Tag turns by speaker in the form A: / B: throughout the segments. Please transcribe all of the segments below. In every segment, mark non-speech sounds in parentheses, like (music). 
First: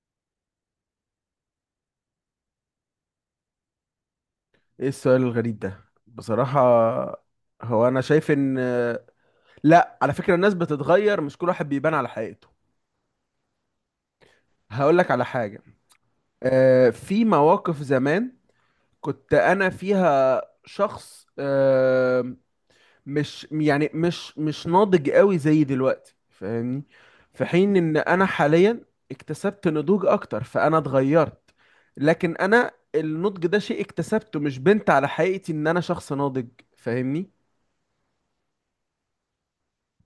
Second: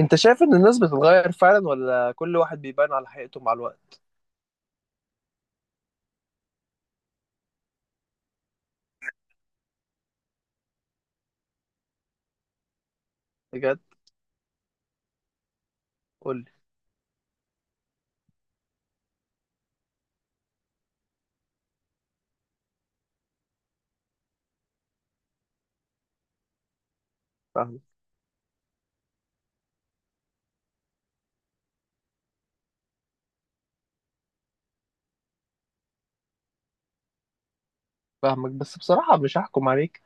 A: انت شايف ان الناس بتتغير فعلا ولا كل واحد بيبان على حقيقته مع الوقت؟
B: ايه السؤال الغريب ده بصراحة؟ هو انا شايف ان لا، على فكرة الناس بتتغير، مش كل واحد بيبان على حقيقته.
A: بجد؟
B: هقول لك على حاجة.
A: قولي.
B: في مواقف زمان كنت انا فيها شخص، مش يعني مش ناضج قوي زي دلوقتي، فاهمني؟ في حين
A: فاهمك.
B: ان انا حاليا اكتسبت نضوج اكتر، فانا اتغيرت. لكن انا النضج ده شيء اكتسبته، مش بنت على حقيقتي ان انا شخص ناضج. فاهمني؟
A: فاهمك بس بصراحة مش هحكم عليك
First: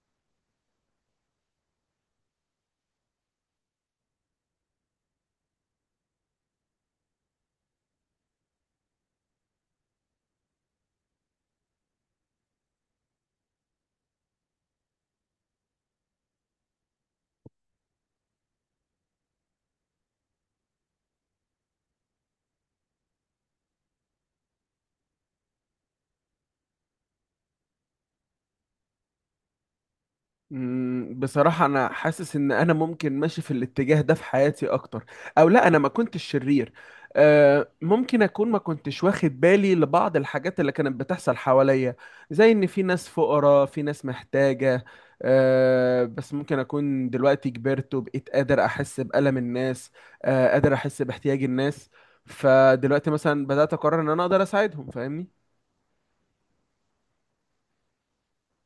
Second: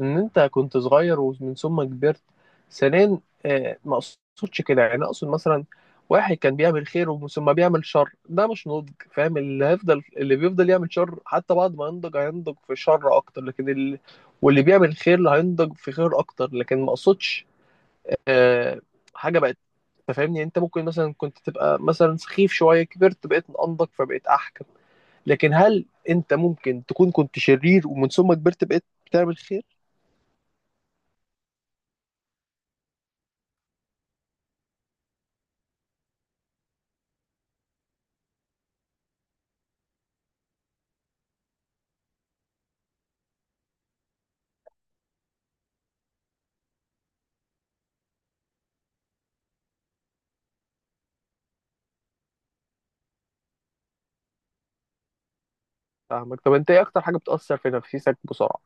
A: ان انت كنت صغير ومن ثم كبرت. ثانيا، ما اقصدش كده، يعني اقصد مثلا واحد كان بيعمل خير ومن ثم بيعمل شر، ده مش نضج. فاهم؟ اللي بيفضل يعمل شر حتى بعد ما ينضج هينضج في شر اكتر، لكن اللي بيعمل خير هينضج في خير اكتر. لكن ما اقصدش آه، حاجة بقت. انت فاهمني، يعني انت ممكن مثلا كنت تبقى مثلا سخيف شويه، كبرت بقيت انضج فبقيت احكم، لكن هل انت ممكن تكون كنت شرير ومن ثم كبرت بقيت بتعمل خير؟
B: بصراحة أنا حاسس إن أنا ممكن ماشي في الاتجاه ده في حياتي أكتر. أو لا، أنا ما كنتش شرير. ممكن أكون ما كنتش واخد بالي لبعض الحاجات اللي كانت بتحصل حواليا، زي إن في ناس فقراء، في ناس محتاجة. بس ممكن أكون دلوقتي كبرت وبقيت قادر أحس بألم الناس. قادر أحس باحتياج الناس. فدلوقتي مثلا بدأت أقرر إن أنا أقدر أساعدهم، فاهمني؟
A: فاهمك. طب انت ايه اكتر حاجه بتاثر في نفسيتك بسرعه؟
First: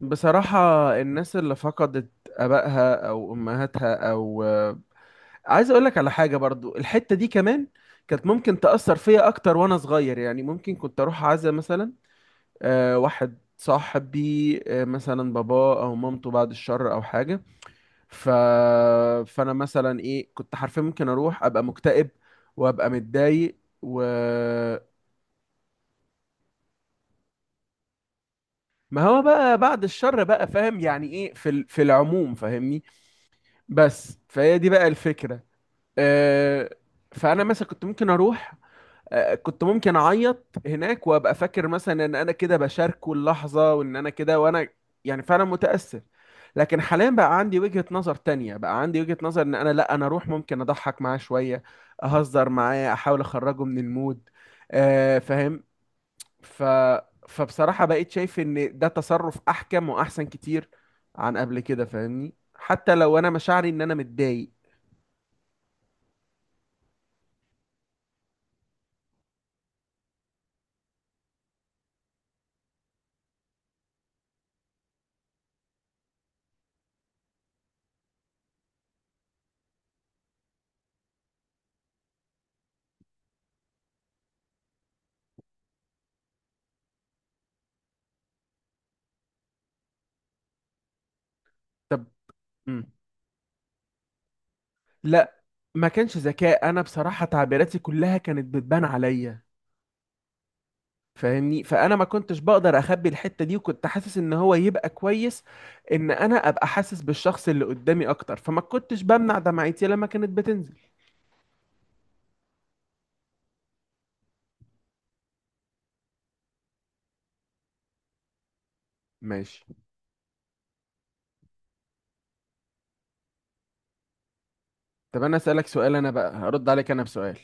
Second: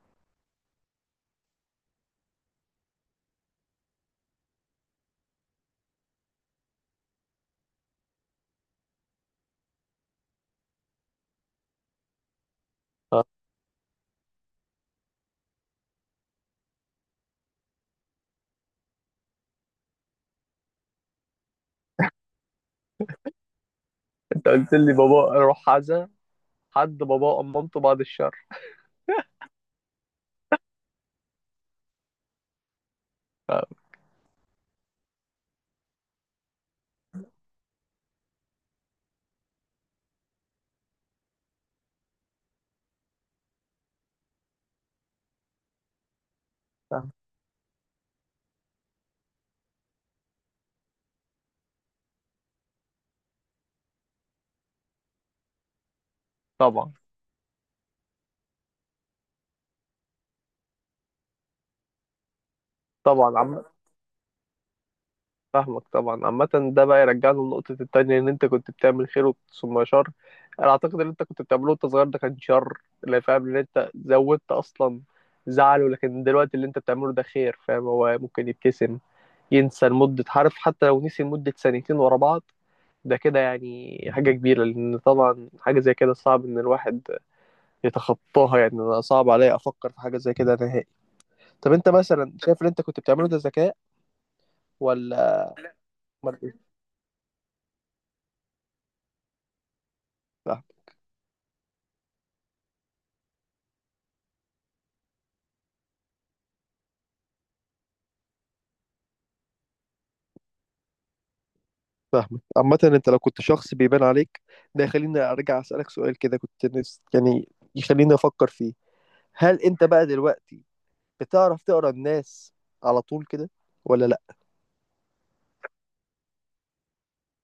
B: بصراحة الناس اللي فقدت آبائها أو أمهاتها أو... عايز اقول لك على حاجه برضو، الحته دي كمان كانت ممكن تاثر فيا اكتر وانا صغير. يعني ممكن كنت اروح عزا مثلا،
A: اه،
B: واحد صاحبي، مثلا بابا او مامته بعد الشر او حاجه. ف... فانا مثلا ايه كنت حرفيا ممكن اروح ابقى مكتئب، وابقى متضايق و...
A: انت قلت لي بابا روح عزا حد، بابا أم مامته، بعد الشر.
B: ما هو بقى بعد الشر بقى، فاهم يعني ايه، في العموم، فاهمني؟
A: اه.
B: بس فهي دي بقى الفكره. آه فانا مثلا كنت ممكن اروح، كنت ممكن اعيط هناك وابقى فاكر مثلا ان انا كده بشاركه اللحظه، وان انا كده، وانا يعني فعلا متاثر. لكن حاليا
A: فاهم.
B: بقى عندي وجهه نظر تانية، بقى عندي وجهه نظر ان انا، لا، انا اروح ممكن اضحك معاه شويه. اهزر معاه، احاول اخرجه من المود. فاهم. ف
A: طبعا.
B: فبصراحه بقيت شايف ان ده تصرف احكم واحسن كتير عن قبل كده، فاهمني؟ حتى لو انا
A: طبعا عم،
B: مشاعري ان انا متضايق.
A: فاهمك. طبعا عامة ده بقى يرجعنا لنقطة التانية، إن أنت كنت بتعمل خير ثم شر. أنا أعتقد إن أنت كنت بتعمله وأنت صغير ده كان شر، اللي فاهم إن أنت زودت أصلا زعله. لكن دلوقتي اللي أنت بتعمله ده خير. فاهم؟ هو ممكن يبتسم، ينسى لمدة، عارف، حتى لو نسي لمدة سنتين ورا بعض ده كده يعني حاجة كبيرة، لأن طبعا حاجة زي كده صعب إن الواحد يتخطاها. يعني أنا صعب عليا أفكر في حاجة زي كده نهائي. طب أنت
B: طب.
A: مثلا شايف اللي أنت
B: مم.
A: كنت بتعمله ده ذكاء
B: لا،
A: ولا؟
B: ما كانش
A: أمال
B: ذكاء، انا بصراحة تعبيراتي كلها كانت بتبان عليا.
A: إيه؟
B: فاهمني؟ فانا ما كنتش بقدر اخبي الحتة دي، وكنت حاسس ان هو يبقى كويس ان انا ابقى حاسس بالشخص اللي قدامي اكتر، فما كنتش بمنع دمعتي لما كانت بتنزل.
A: فاهمك. عامة انت لو كنت شخص بيبان عليك، ده يخليني ارجع اسألك سؤال كده، كنت نفس، يعني يخليني افكر فيه. هل
B: ماشي.
A: انت بقى دلوقتي بتعرف تقرا الناس على طول كده ولا لا؟
B: طب انا اسالك سؤال، انا بقى هرد عليك انا بسؤال.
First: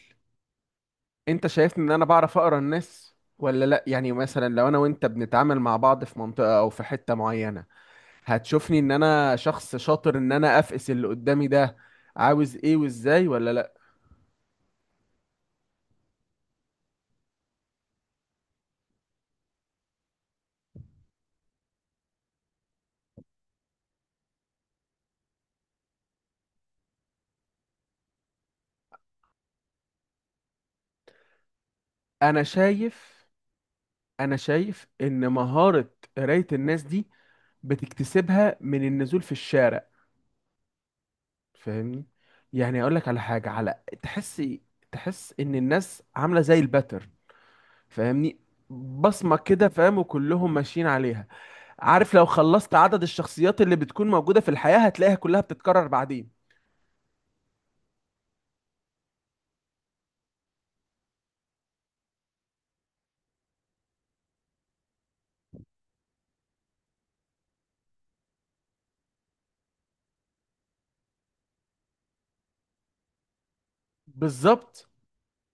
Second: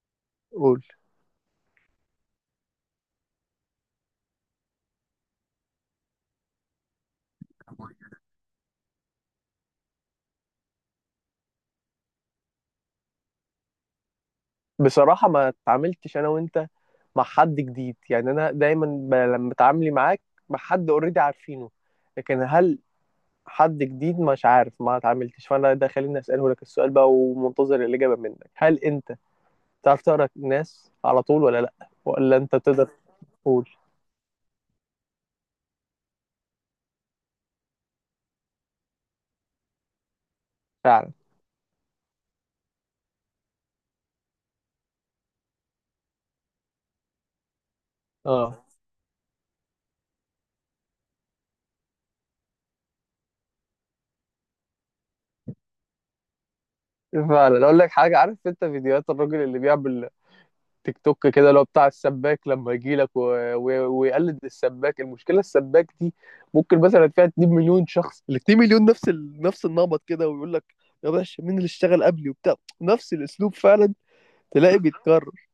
A: قول.
B: انت شايفني ان انا بعرف اقرا الناس ولا لا؟ يعني مثلا لو انا وانت بنتعامل مع بعض في منطقة او في حتة معينة، هتشوفني ان انا شخص شاطر ان انا افقس اللي قدامي ده عاوز ايه وازاي ولا لا؟
A: بصراحة ما اتعاملتش أنا وأنت مع حد جديد. يعني أنا دايما لما اتعاملي معاك مع حد أوريدي عارفينه، لكن هل حد جديد مش عارف، ما اتعاملتش. فأنا ده خليني أسأله لك السؤال بقى، ومنتظر الإجابة منك، هل أنت تعرف تقرأ الناس على طول ولا لأ، ولا
B: انا
A: أنت تقدر؟
B: شايف
A: قول.
B: انا شايف ان مهارة قراية الناس دي بتكتسبها من النزول في الشارع،
A: فعلا.
B: فاهمني؟ يعني اقول لك على حاجة، تحس، تحس ان الناس عاملة زي الباتر، فاهمني؟
A: اه،
B: بصمة كده، فاهم، وكلهم ماشيين عليها. عارف، لو خلصت عدد الشخصيات اللي بتكون موجودة في الحياة هتلاقيها كلها بتتكرر بعدين.
A: فعلا. اقول لك حاجه، عارف انت فيديوهات الراجل اللي بيعمل تيك توك كده اللي هو بتاع السباك لما يجي لك ويقلد السباك؟ المشكله السباك دي ممكن مثلا فيها 2 مليون شخص، ال 2 مليون نفس النمط كده، ويقول لك يا باشا مين اللي اشتغل قبلي وبتاع، نفس الاسلوب فعلا، تلاقي
B: بالظبط.
A: بيتكرر.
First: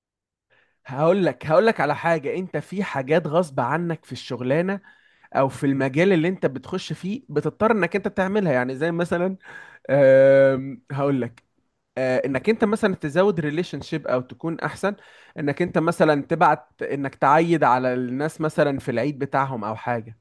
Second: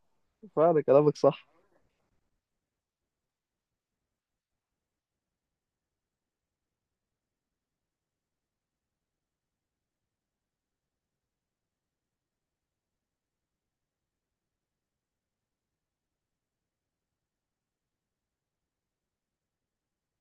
A: فعلا كلامك
B: هقول لك
A: صح.
B: هقول لك على حاجة، انت في حاجات غصب عنك في الشغلانة او في المجال اللي انت بتخش فيه بتضطر انك انت تعملها، يعني زي مثلا، هقول لك. انك انت مثلا تزود ريليشن شيب، او تكون احسن، انك انت مثلا تبعت، انك تعيد على الناس مثلا في العيد بتاعهم او حاجة،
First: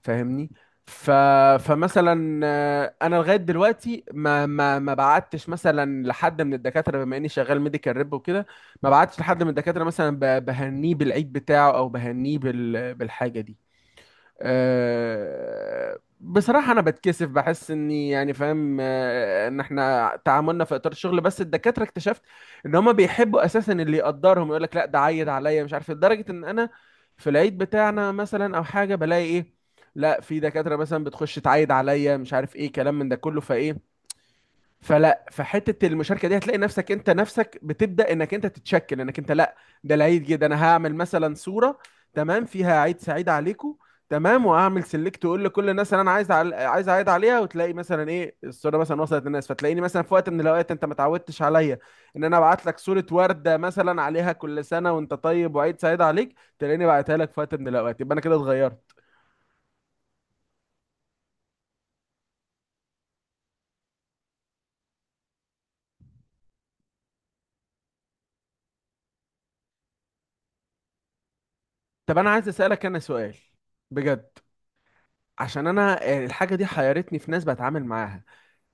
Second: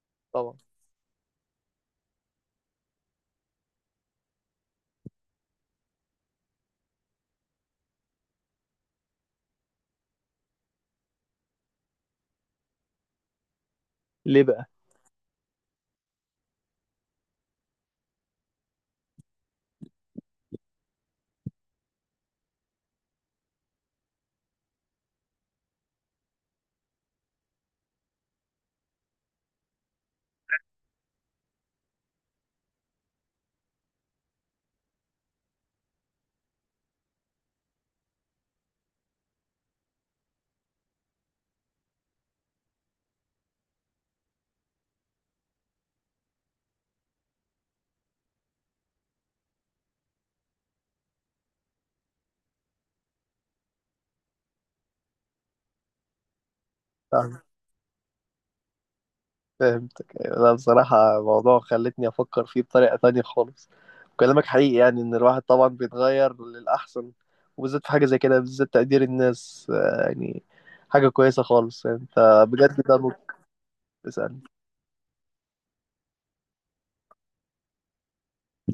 B: فاهمني؟
A: طبعا.
B: ف... فمثلا انا لغايه دلوقتي ما بعتش مثلا لحد من الدكاتره، بما اني شغال ميديكال ريب وكده. ما بعتش لحد من الدكاتره مثلا بهنيه بالعيد بتاعه، او بهنيه بالحاجه دي.
A: ليه بقى؟
B: بصراحة أنا بتكسف، بحس إني يعني فاهم، إن إحنا تعاملنا في إطار الشغل بس. الدكاترة اكتشفت إن هما بيحبوا أساسا اللي يقدرهم، يقول لك لا ده عيد عليا مش عارف إيه، لدرجة إن أنا في العيد بتاعنا مثلا أو حاجة بلاقي إيه، لا في دكاترة مثلا بتخش تعيد عليا مش عارف إيه كلام من ده كله، فإيه. فلا، فحته المشاركه دي هتلاقي نفسك انت نفسك بتبدا انك انت تتشكل انك انت لا، ده العيد جه، ده انا هعمل مثلا صوره تمام فيها عيد سعيد عليكم، تمام، واعمل سيلكت واقول لكل الناس اللي انا عايز عايز اعيد عليها. وتلاقي مثلا ايه الصوره مثلا وصلت للناس، فتلاقيني مثلا في وقت من الاوقات انت ما تعودتش عليا ان انا ابعت لك صوره ورده مثلا عليها كل سنه وانت طيب وعيد سعيد عليك، تلاقيني بعتها لك في وقت من الاوقات، يبقى انا كده اتغيرت.
A: فهمتك، أيوة. لا بصراحة موضوع خلتني أفكر فيه بطريقة تانية خالص، وكلامك حقيقي، يعني إن الواحد طبعا بيتغير للأحسن، وبالذات في حاجة زي كده، بالذات تقدير الناس، يعني حاجة كويسة خالص. يعني
B: طب انا
A: أنت
B: عايز
A: بجد
B: اسالك
A: ده
B: انا سؤال،
A: نقطة.
B: بجد.
A: اسألني.
B: عشان انا، الحاجه دي حيرتني في ناس بتعامل معاها.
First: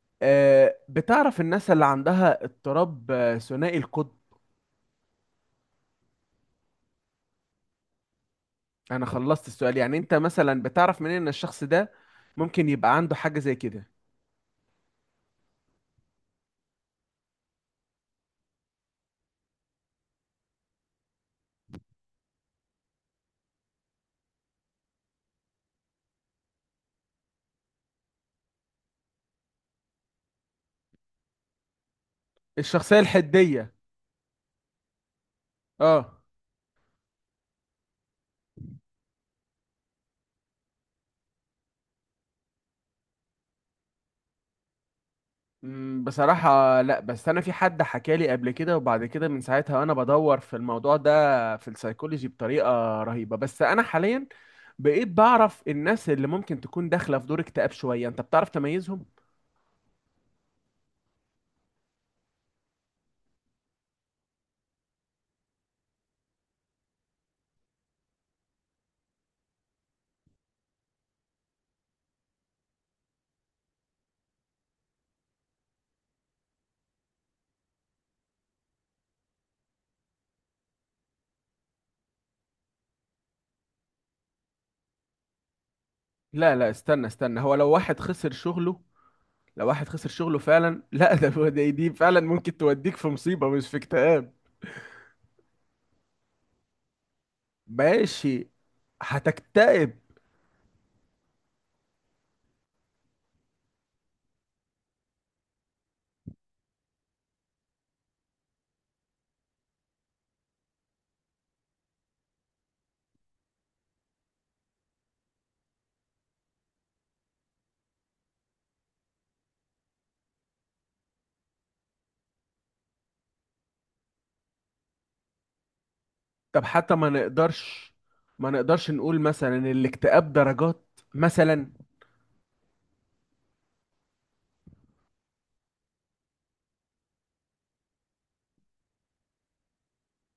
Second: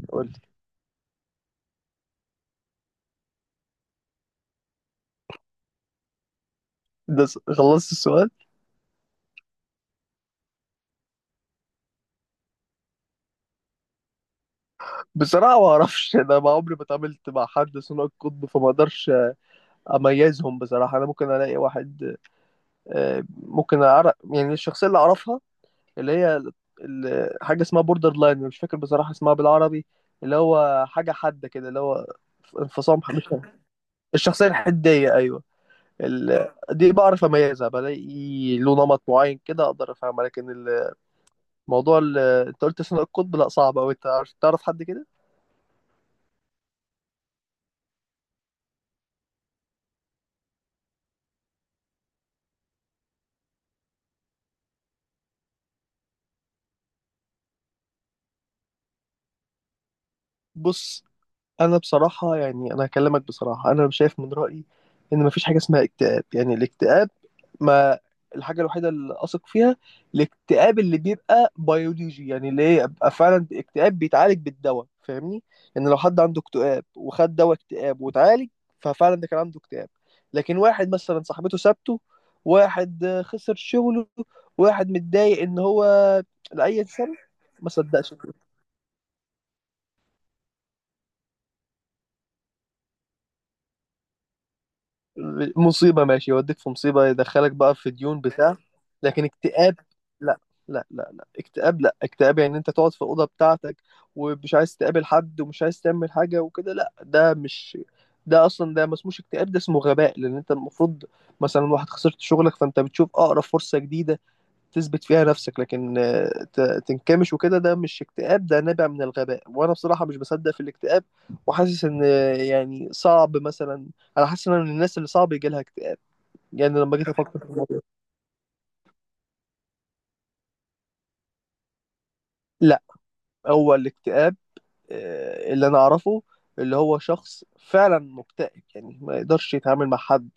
A: قول لي.
B: بتعرف الناس اللي عندها اضطراب ثنائي القطب؟
A: خلصت السؤال؟
B: انا خلصت السؤال، يعني انت مثلا بتعرف منين ان الشخص ده ممكن يبقى عنده حاجة زي كده؟
A: بصراحة ما أعرفش، أنا ما عمري ما اتعاملت مع حد ثنائي القطب، فما أقدرش أميزهم بصراحة. أنا ممكن ألاقي واحد، ممكن أعرف، يعني الشخصية اللي أعرفها اللي هي حاجة اسمها بوردر لاين، مش فاكر بصراحة اسمها بالعربي، اللي هو حاجة حادة كده، اللي هو
B: الشخصية
A: انفصام، مش؟
B: الحدية.
A: الشخصية الحدية، أيوه.
B: اه.
A: دي بعرف أميزها، بلاقي له نمط معين كده أقدر أفهمها، لكن الموضوع اللي أنت قلت ثنائي القطب، لا صعب أوي. أنت عارف، تعرف حد كده؟
B: بصراحة لا، بس انا في حد حكالي قبل كده، وبعد كده من ساعتها وانا بدور في الموضوع ده في السايكولوجي بطريقة رهيبة. بس انا حاليا بقيت بعرف الناس اللي ممكن تكون داخلة في دور اكتئاب شوية، انت بتعرف تميزهم؟
A: بص، انا بصراحه يعني انا هكلمك بصراحه، انا شايف من رايي ان مفيش حاجه اسمها اكتئاب. يعني الاكتئاب، ما، الحاجه الوحيده اللي اثق فيها، الاكتئاب اللي بيبقى بيولوجي، يعني اللي هي يبقى فعلا اكتئاب بيتعالج بالدواء، فاهمني؟ يعني لو حد عنده اكتئاب وخد دواء اكتئاب واتعالج، ففعلا ده كان عنده اكتئاب. لكن واحد مثلا صاحبته سابته، واحد خسر شغله، واحد متضايق ان هو
B: لا لا،
A: لاي
B: استنى
A: سبب،
B: استنى، هو
A: ما
B: لو واحد
A: صدقش،
B: خسر شغله لو واحد خسر شغله فعلا (laughs) لا، دي فعلا ممكن توديك في مصيبة مش في اكتئاب.
A: مصيبة، ماشي، يوديك في مصيبة، يدخلك بقى في ديون
B: ماشي.
A: بتاع، لكن اكتئاب
B: هتكتئب.
A: لا لا اكتئاب. لا اكتئاب يعني انت تقعد في الأوضة بتاعتك ومش عايز تقابل حد ومش عايز تعمل حاجة وكده، لا ده مش، ده اصلا ده ما اسموش اكتئاب، ده اسمه غباء. لان انت المفروض مثلا واحد خسرت شغلك، فانت بتشوف اقرب فرصة جديدة تثبت فيها نفسك، لكن تنكمش وكده، ده مش اكتئاب، ده نابع من الغباء. وانا بصراحة مش بصدق في الاكتئاب، وحاسس ان يعني صعب مثلا، انا حاسس ان أنا من الناس اللي صعب يجي لها اكتئاب،
B: طب
A: يعني
B: حتى
A: لما جيت
B: ما
A: افكر في الموضوع.
B: نقدرش ما نقدرش نقول مثلا ان الاكتئاب درجات مثلا؟
A: لا هو الاكتئاب اللي انا اعرفه اللي هو شخص فعلا مكتئب، يعني ما يقدرش يتعامل مع حد،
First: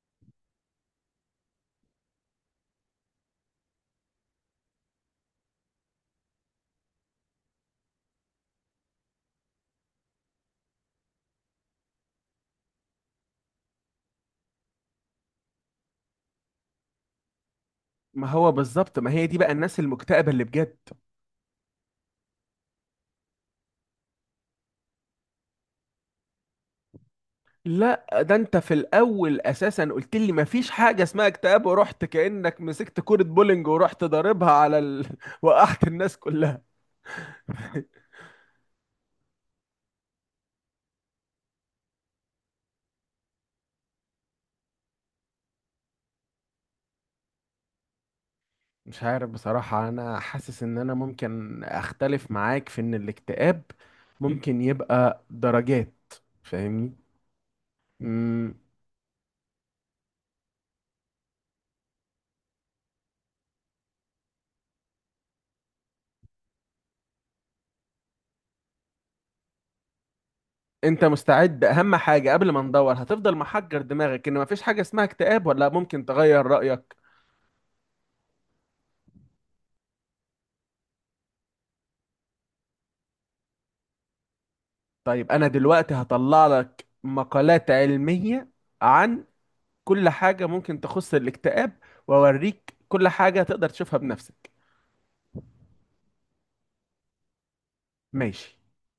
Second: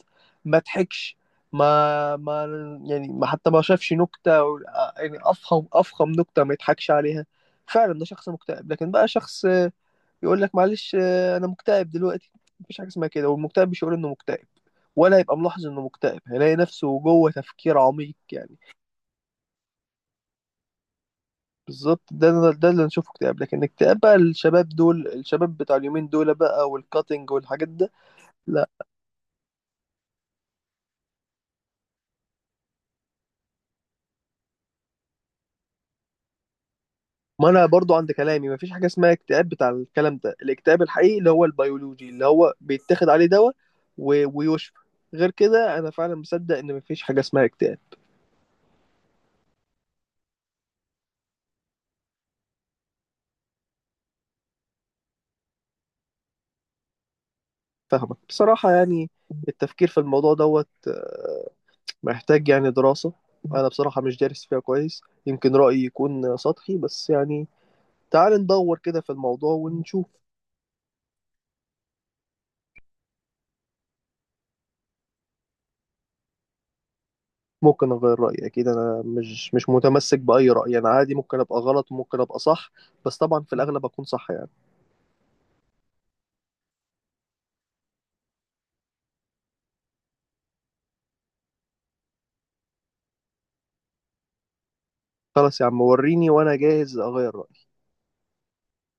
A: ما ضحكش، ما ما يعني ما، حتى ما شافش نكتة يعني افخم نكتة ما يضحكش عليها، فعلا ده شخص مكتئب. لكن بقى شخص يقول لك معلش انا مكتئب دلوقتي، مفيش حاجه اسمها كده. والمكتئب مش هيقول انه مكتئب، ولا يبقى ملاحظ انه مكتئب، هيلاقي نفسه جوه تفكير عميق
B: ما هو
A: يعني.
B: بالظبط، ما هي دي بقى الناس المكتئبة اللي بجد.
A: بالظبط، ده اللي نشوفه اكتئاب. لكن اكتئاب بقى الشباب دول، الشباب بتاع اليومين دول بقى، والكاتنج والحاجات ده
B: لا، ده انت
A: لا.
B: في الاول اساسا قلت لي ما فيش حاجة اسمها اكتئاب، ورحت كأنك مسكت كورة بولينج ورحت ضاربها (laughs) وقعت الناس كلها.
A: ما انا برضو عند كلامي، مفيش حاجه اسمها اكتئاب بتاع الكلام ده. الاكتئاب الحقيقي اللي هو البيولوجي اللي هو بيتاخد عليه دواء ويشفى، غير كده انا فعلا مصدق ان مفيش حاجه اسمها اكتئاب.
B: مش عارف بصراحة، أنا حاسس إن أنا ممكن أختلف معاك في إن الاكتئاب ممكن يبقى درجات. فاهمني؟
A: فاهمك.
B: مم.
A: بصراحه يعني التفكير في الموضوع دوت، محتاج يعني دراسة، أنا بصراحة مش دارس فيها كويس، يمكن رأيي يكون سطحي بس، يعني تعال ندور كده في الموضوع ونشوف.
B: أنت مستعد أهم حاجة قبل ما ندور هتفضل محجر دماغك إن مفيش حاجة اسمها اكتئاب، ولا ممكن تغير رأيك؟
A: ممكن أغير رأيي أكيد، أنا مش متمسك بأي رأي، أنا عادي ممكن أبقى غلط ممكن أبقى صح، بس طبعا في الأغلب أكون صح يعني.
B: طيب، أنا دلوقتي هطلع لك مقالات علمية عن كل حاجة ممكن تخص الاكتئاب، وأوريك كل حاجة تقدر تشوفها بنفسك.
A: خلاص يا عم وريني وأنا جاهز أغير رأيي.
B: ماشي.